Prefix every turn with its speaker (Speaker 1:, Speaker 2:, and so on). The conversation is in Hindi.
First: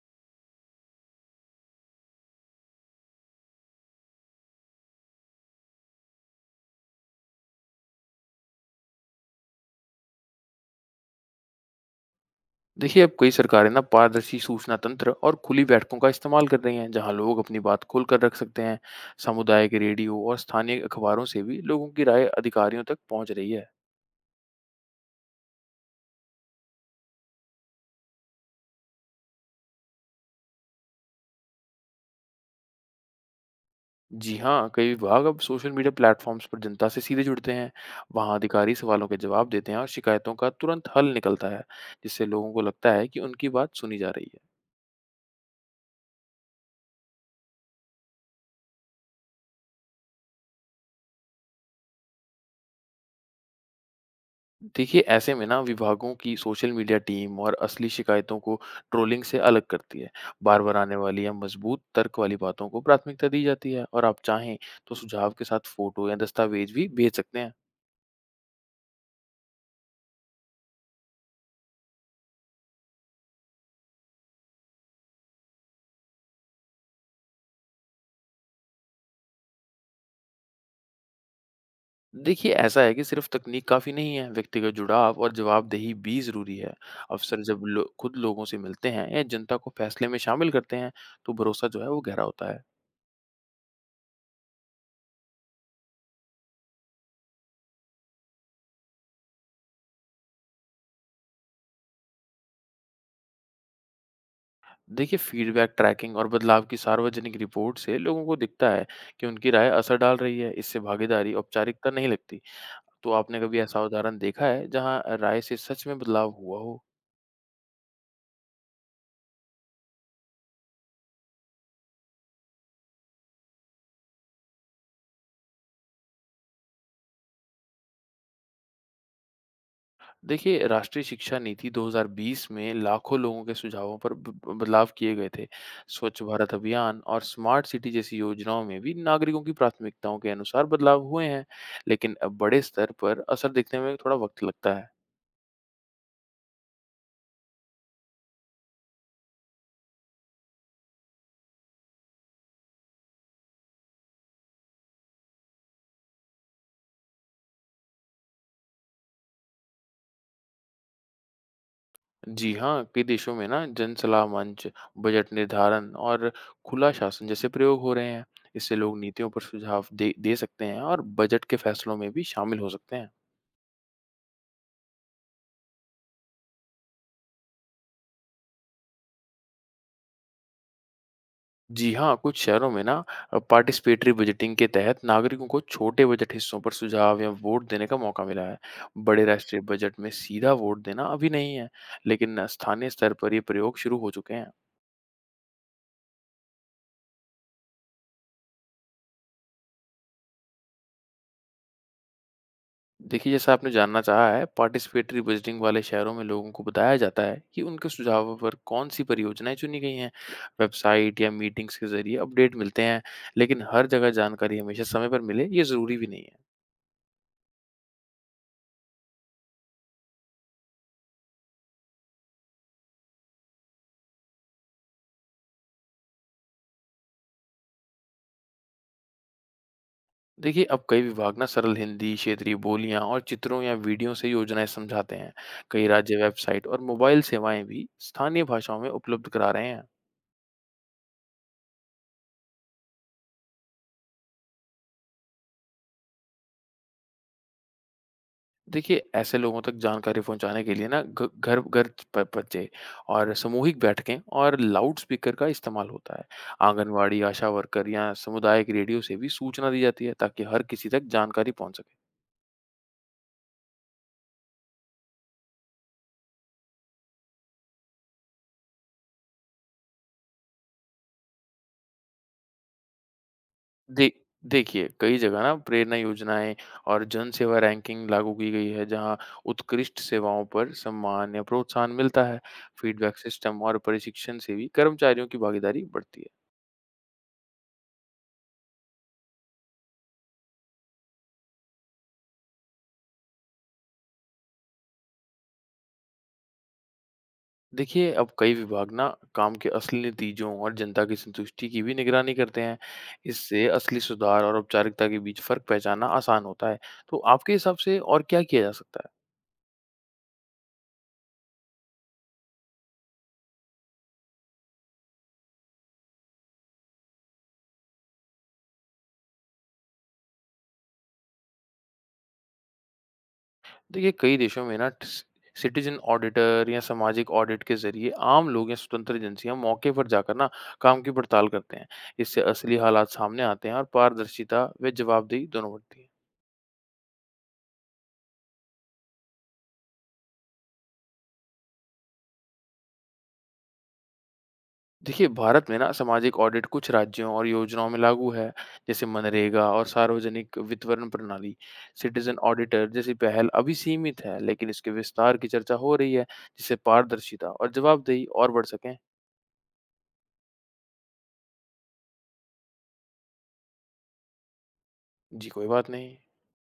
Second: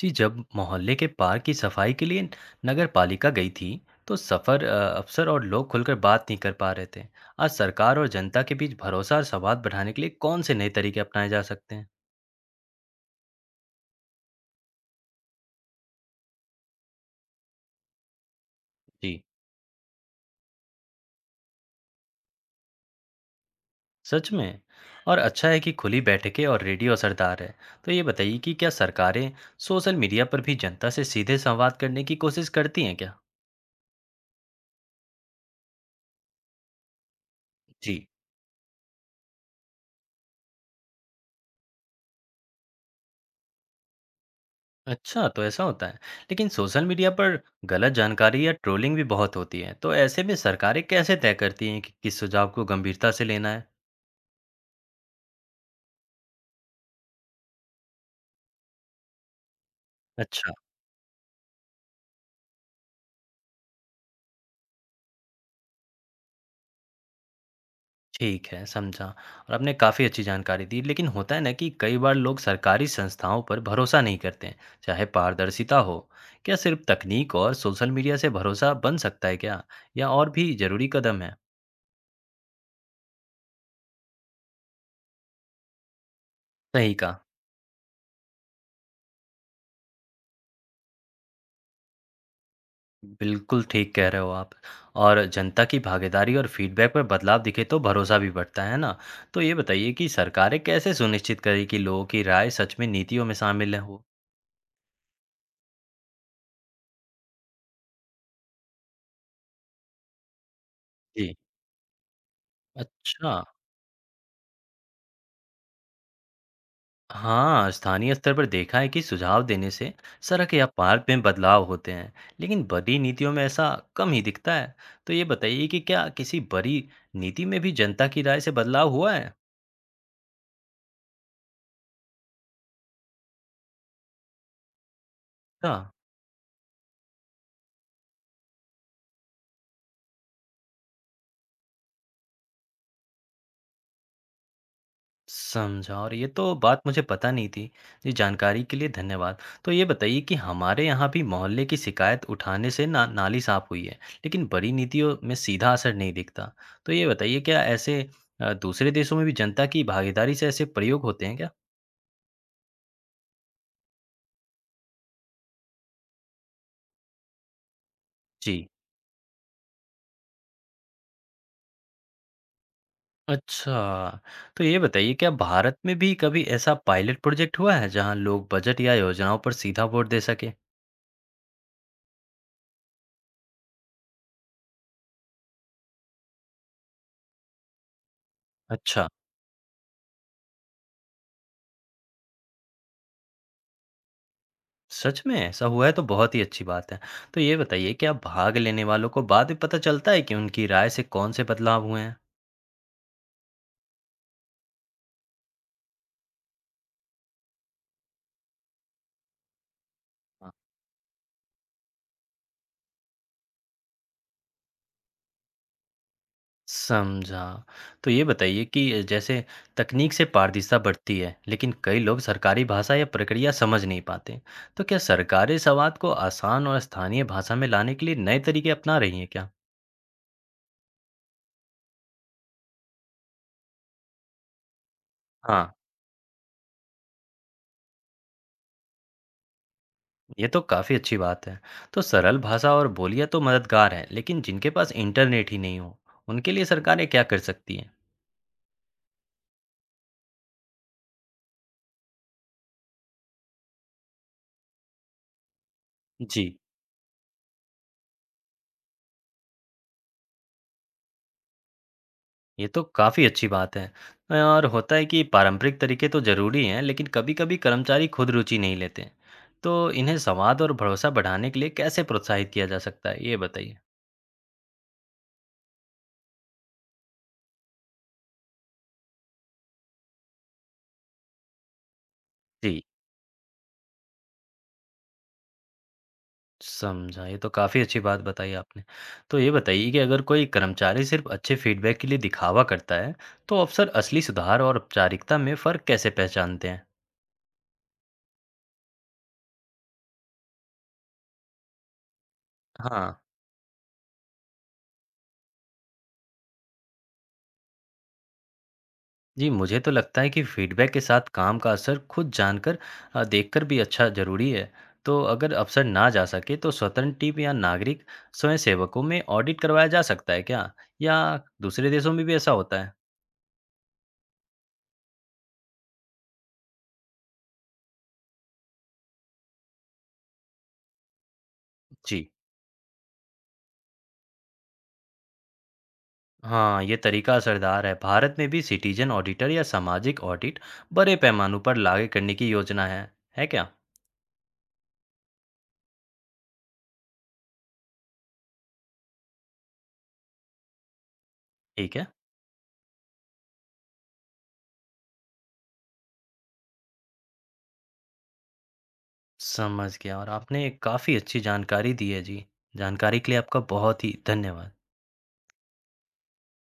Speaker 1: जी। जब मोहल्ले के पार्क की सफाई के लिए नगर पालिका गई थी तो अफसर और लोग खुलकर बात नहीं कर पा रहे थे। आज सरकार और जनता के बीच भरोसा और संवाद बढ़ाने के लिए कौन से नए तरीके अपनाए जा सकते हैं?
Speaker 2: देखिए अब कई सरकारें ना पारदर्शी सूचना तंत्र और खुली बैठकों का इस्तेमाल कर रही हैं, जहां लोग अपनी बात खोल कर रख सकते हैं।
Speaker 1: जी।
Speaker 2: समुदाय के रेडियो और स्थानीय अखबारों से भी लोगों की राय अधिकारियों तक पहुंच रही है।
Speaker 1: सच में? और अच्छा है कि खुली बैठकें और रेडियो असरदार है तो ये बताइए कि क्या सरकारें सोशल मीडिया पर भी जनता से सीधे संवाद करने की कोशिश करती हैं क्या?
Speaker 2: जी हाँ, कई विभाग अब सोशल मीडिया प्लेटफॉर्म्स पर जनता से सीधे जुड़ते हैं।
Speaker 1: जी।
Speaker 2: वहां अधिकारी सवालों के जवाब देते हैं और शिकायतों का तुरंत हल निकलता है, जिससे लोगों को लगता है कि उनकी बात सुनी जा रही है।
Speaker 1: अच्छा, तो ऐसा होता है। लेकिन सोशल मीडिया पर गलत जानकारी या ट्रोलिंग भी बहुत होती है, तो ऐसे में सरकारें कैसे तय करती हैं कि किस सुझाव को गंभीरता से लेना है?
Speaker 2: देखिए ऐसे में ना विभागों की सोशल मीडिया टीम और असली शिकायतों को ट्रोलिंग से अलग करती है।
Speaker 1: अच्छा।
Speaker 2: बार बार आने वाली या मजबूत तर्क वाली बातों को प्राथमिकता दी जाती है, और आप चाहें तो सुझाव के साथ फोटो या दस्तावेज भी भेज सकते हैं।
Speaker 1: ठीक है, समझा। और आपने काफ़ी अच्छी जानकारी दी, लेकिन होता है ना कि कई बार लोग सरकारी संस्थाओं पर भरोसा नहीं करते हैं, चाहे पारदर्शिता हो। क्या सिर्फ तकनीक और सोशल मीडिया से भरोसा बन सकता है क्या? या और भी ज़रूरी कदम है?
Speaker 2: देखिए ऐसा है कि सिर्फ तकनीक काफ़ी नहीं है, व्यक्तिगत जुड़ाव और जवाबदेही भी ज़रूरी है।
Speaker 1: सही कहा।
Speaker 2: अफसर खुद लोगों से मिलते हैं या जनता को फैसले में शामिल करते हैं, तो भरोसा जो है वो गहरा होता है।
Speaker 1: बिल्कुल ठीक कह रहे हो आप। और जनता की भागीदारी और फीडबैक पर बदलाव दिखे तो भरोसा भी बढ़ता है ना। तो ये बताइए कि सरकारें कैसे सुनिश्चित करें कि लोगों की राय सच में नीतियों में शामिल हो।
Speaker 2: देखिए फीडबैक ट्रैकिंग और बदलाव की सार्वजनिक रिपोर्ट से लोगों को दिखता है कि उनकी राय असर डाल रही है। इससे भागीदारी
Speaker 1: जी।
Speaker 2: औपचारिकता नहीं लगती। तो
Speaker 1: अच्छा।
Speaker 2: आपने कभी ऐसा उदाहरण देखा है जहां राय से सच में बदलाव हुआ हो?
Speaker 1: हाँ, स्थानीय स्तर पर देखा है कि सुझाव देने से सड़क या पार्क में बदलाव होते हैं, लेकिन बड़ी नीतियों में ऐसा कम ही दिखता है। तो ये बताइए कि क्या किसी बड़ी नीति में भी जनता की राय से बदलाव हुआ है?
Speaker 2: देखिए राष्ट्रीय शिक्षा नीति 2020 में लाखों लोगों के सुझावों पर बदलाव किए गए थे।
Speaker 1: अच्छा।
Speaker 2: स्वच्छ भारत अभियान और स्मार्ट सिटी जैसी योजनाओं में भी नागरिकों की प्राथमिकताओं के अनुसार बदलाव हुए हैं। लेकिन अब बड़े स्तर पर असर दिखने में थोड़ा वक्त लगता है।
Speaker 1: समझा और ये तो बात मुझे पता नहीं थी। ये जानकारी के लिए धन्यवाद। तो ये बताइए कि हमारे यहाँ भी मोहल्ले की शिकायत उठाने से ना नाली साफ हुई है, लेकिन बड़ी नीतियों में सीधा असर नहीं दिखता। तो ये बताइए, क्या ऐसे दूसरे देशों में भी जनता की भागीदारी से ऐसे प्रयोग होते हैं क्या?
Speaker 2: जी हाँ, कई देशों में ना जन सलाह मंच, बजट निर्धारण और खुला शासन जैसे प्रयोग हो रहे हैं।
Speaker 1: जी।
Speaker 2: इससे लोग नीतियों पर सुझाव दे दे सकते हैं और बजट के फैसलों में भी शामिल हो सकते हैं।
Speaker 1: अच्छा, तो ये बताइए क्या भारत में भी कभी ऐसा पायलट प्रोजेक्ट हुआ है जहाँ लोग बजट या योजनाओं पर सीधा वोट दे सके?
Speaker 2: जी हाँ, कुछ शहरों में ना पार्टिसिपेटरी बजटिंग के तहत नागरिकों को छोटे बजट हिस्सों पर सुझाव या वोट देने का मौका मिला है।
Speaker 1: अच्छा।
Speaker 2: बड़े राष्ट्रीय बजट में सीधा वोट देना अभी नहीं है, लेकिन स्थानीय स्तर पर ये प्रयोग शुरू हो चुके हैं।
Speaker 1: सच में ऐसा हुआ है तो बहुत ही अच्छी बात है। तो ये बताइए, क्या भाग लेने वालों को बाद में पता चलता है कि उनकी राय से कौन से बदलाव हुए हैं?
Speaker 2: देखिए, जैसा आपने जानना चाहा है, पार्टिसिपेटरी बजटिंग वाले शहरों में लोगों को बताया जाता है कि उनके सुझावों पर कौन-सी परियोजनाएँ चुनी गई हैं।
Speaker 1: हाँ।
Speaker 2: वेबसाइट या मीटिंग्स के ज़रिए अपडेट मिलते हैं, लेकिन हर जगह जानकारी हमेशा समय पर मिले, ये ज़रूरी भी नहीं है।
Speaker 1: समझा। तो ये बताइए कि जैसे तकनीक से पारदर्शिता बढ़ती है, लेकिन कई लोग सरकारी भाषा या प्रक्रिया समझ नहीं पाते। तो क्या सरकारें संवाद को आसान और स्थानीय भाषा में लाने के लिए नए तरीके अपना रही हैं क्या?
Speaker 2: देखिए, अब कई विभाग ना सरल हिंदी, क्षेत्रीय बोलियाँ और चित्रों या वीडियो से योजनाएँ समझाते हैं।
Speaker 1: हाँ।
Speaker 2: कई राज्य वेबसाइट और मोबाइल सेवाएँ भी स्थानीय भाषाओं में उपलब्ध करा रहे हैं।
Speaker 1: ये तो काफ़ी अच्छी बात है। तो सरल भाषा और बोलियां तो मददगार है, लेकिन जिनके पास इंटरनेट ही नहीं हो, उनके लिए सरकारें क्या कर सकती हैं?
Speaker 2: देखिए, ऐसे लोगों तक जानकारी पहुँचाने के लिए ना घ घर घर प बच्चे और सामूहिक बैठकें और लाउड स्पीकर का इस्तेमाल होता है।
Speaker 1: जी।
Speaker 2: आंगनवाड़ी, आशा वर्कर या सामुदायिक रेडियो से भी सूचना दी जाती है, ताकि हर किसी तक जानकारी पहुँच सके।
Speaker 1: ये तो काफ़ी अच्छी बात है। और होता है कि पारंपरिक तरीके तो ज़रूरी हैं, लेकिन कभी-कभी कर्मचारी खुद रुचि नहीं लेते। तो इन्हें संवाद और भरोसा बढ़ाने के लिए कैसे प्रोत्साहित किया जा सकता है? ये बताइए।
Speaker 2: दे देखिए, कई जगह ना प्रेरणा योजनाएँ और जन सेवा रैंकिंग लागू की गई है, जहाँ उत्कृष्ट सेवाओं पर सम्मान या प्रोत्साहन मिलता है।
Speaker 1: जी।
Speaker 2: फीडबैक सिस्टम और प्रशिक्षण से भी कर्मचारियों की भागीदारी बढ़ती है।
Speaker 1: समझा, ये तो काफ़ी अच्छी बात बताई आपने। तो ये बताइए कि अगर कोई कर्मचारी सिर्फ अच्छे फीडबैक के लिए दिखावा करता है, तो अफसर असली सुधार और औपचारिकता में फ़र्क कैसे पहचानते हैं?
Speaker 2: देखिए, अब कई विभाग ना काम के असली नतीजों और जनता की संतुष्टि की भी निगरानी करते हैं।
Speaker 1: हाँ।
Speaker 2: इससे असली सुधार और औपचारिकता के बीच फ़र्क पहचानना आसान होता है। तो आपके हिसाब से और क्या किया जा सकता है?
Speaker 1: जी, मुझे तो लगता है कि फीडबैक के साथ काम का असर खुद जानकर देखकर भी अच्छा ज़रूरी है। तो अगर अफसर ना जा सके तो स्वतंत्र टीम या नागरिक स्वयंसेवकों में ऑडिट करवाया जा सकता है क्या? या दूसरे देशों में भी ऐसा होता है?
Speaker 2: देखिए, कई देशों में ना स सिटिज़न ऑडिटर या सामाजिक ऑडिट के ज़रिए आम लोग या स्वतंत्र एजेंसियाँ मौके पर जाकर ना काम की पड़ताल करते हैं।
Speaker 1: जी।
Speaker 2: इससे असली हालात सामने आते हैं और पारदर्शिता व जवाबदेही दोनों बढ़ती है।
Speaker 1: हाँ, ये तरीका असरदार है। भारत में भी सिटीजन ऑडिटर या सामाजिक ऑडिट बड़े पैमाने पर लागू करने की योजना है क्या?
Speaker 2: देखिए, भारत में ना सामाजिक ऑडिट कुछ राज्यों और योजनाओं में लागू है, जैसे मनरेगा और सार्वजनिक वितरण प्रणाली।
Speaker 1: ठीक है।
Speaker 2: सिटीजन ऑडिटर जैसी पहल अभी सीमित है, लेकिन इसके विस्तार की चर्चा हो रही है, जिससे पारदर्शिता और जवाबदेही और बढ़ सकें।
Speaker 1: समझ गया और आपने काफ़ी अच्छी जानकारी दी है जी। जानकारी के लिए आपका बहुत ही धन्यवाद।
Speaker 2: जी, कोई बात नहीं।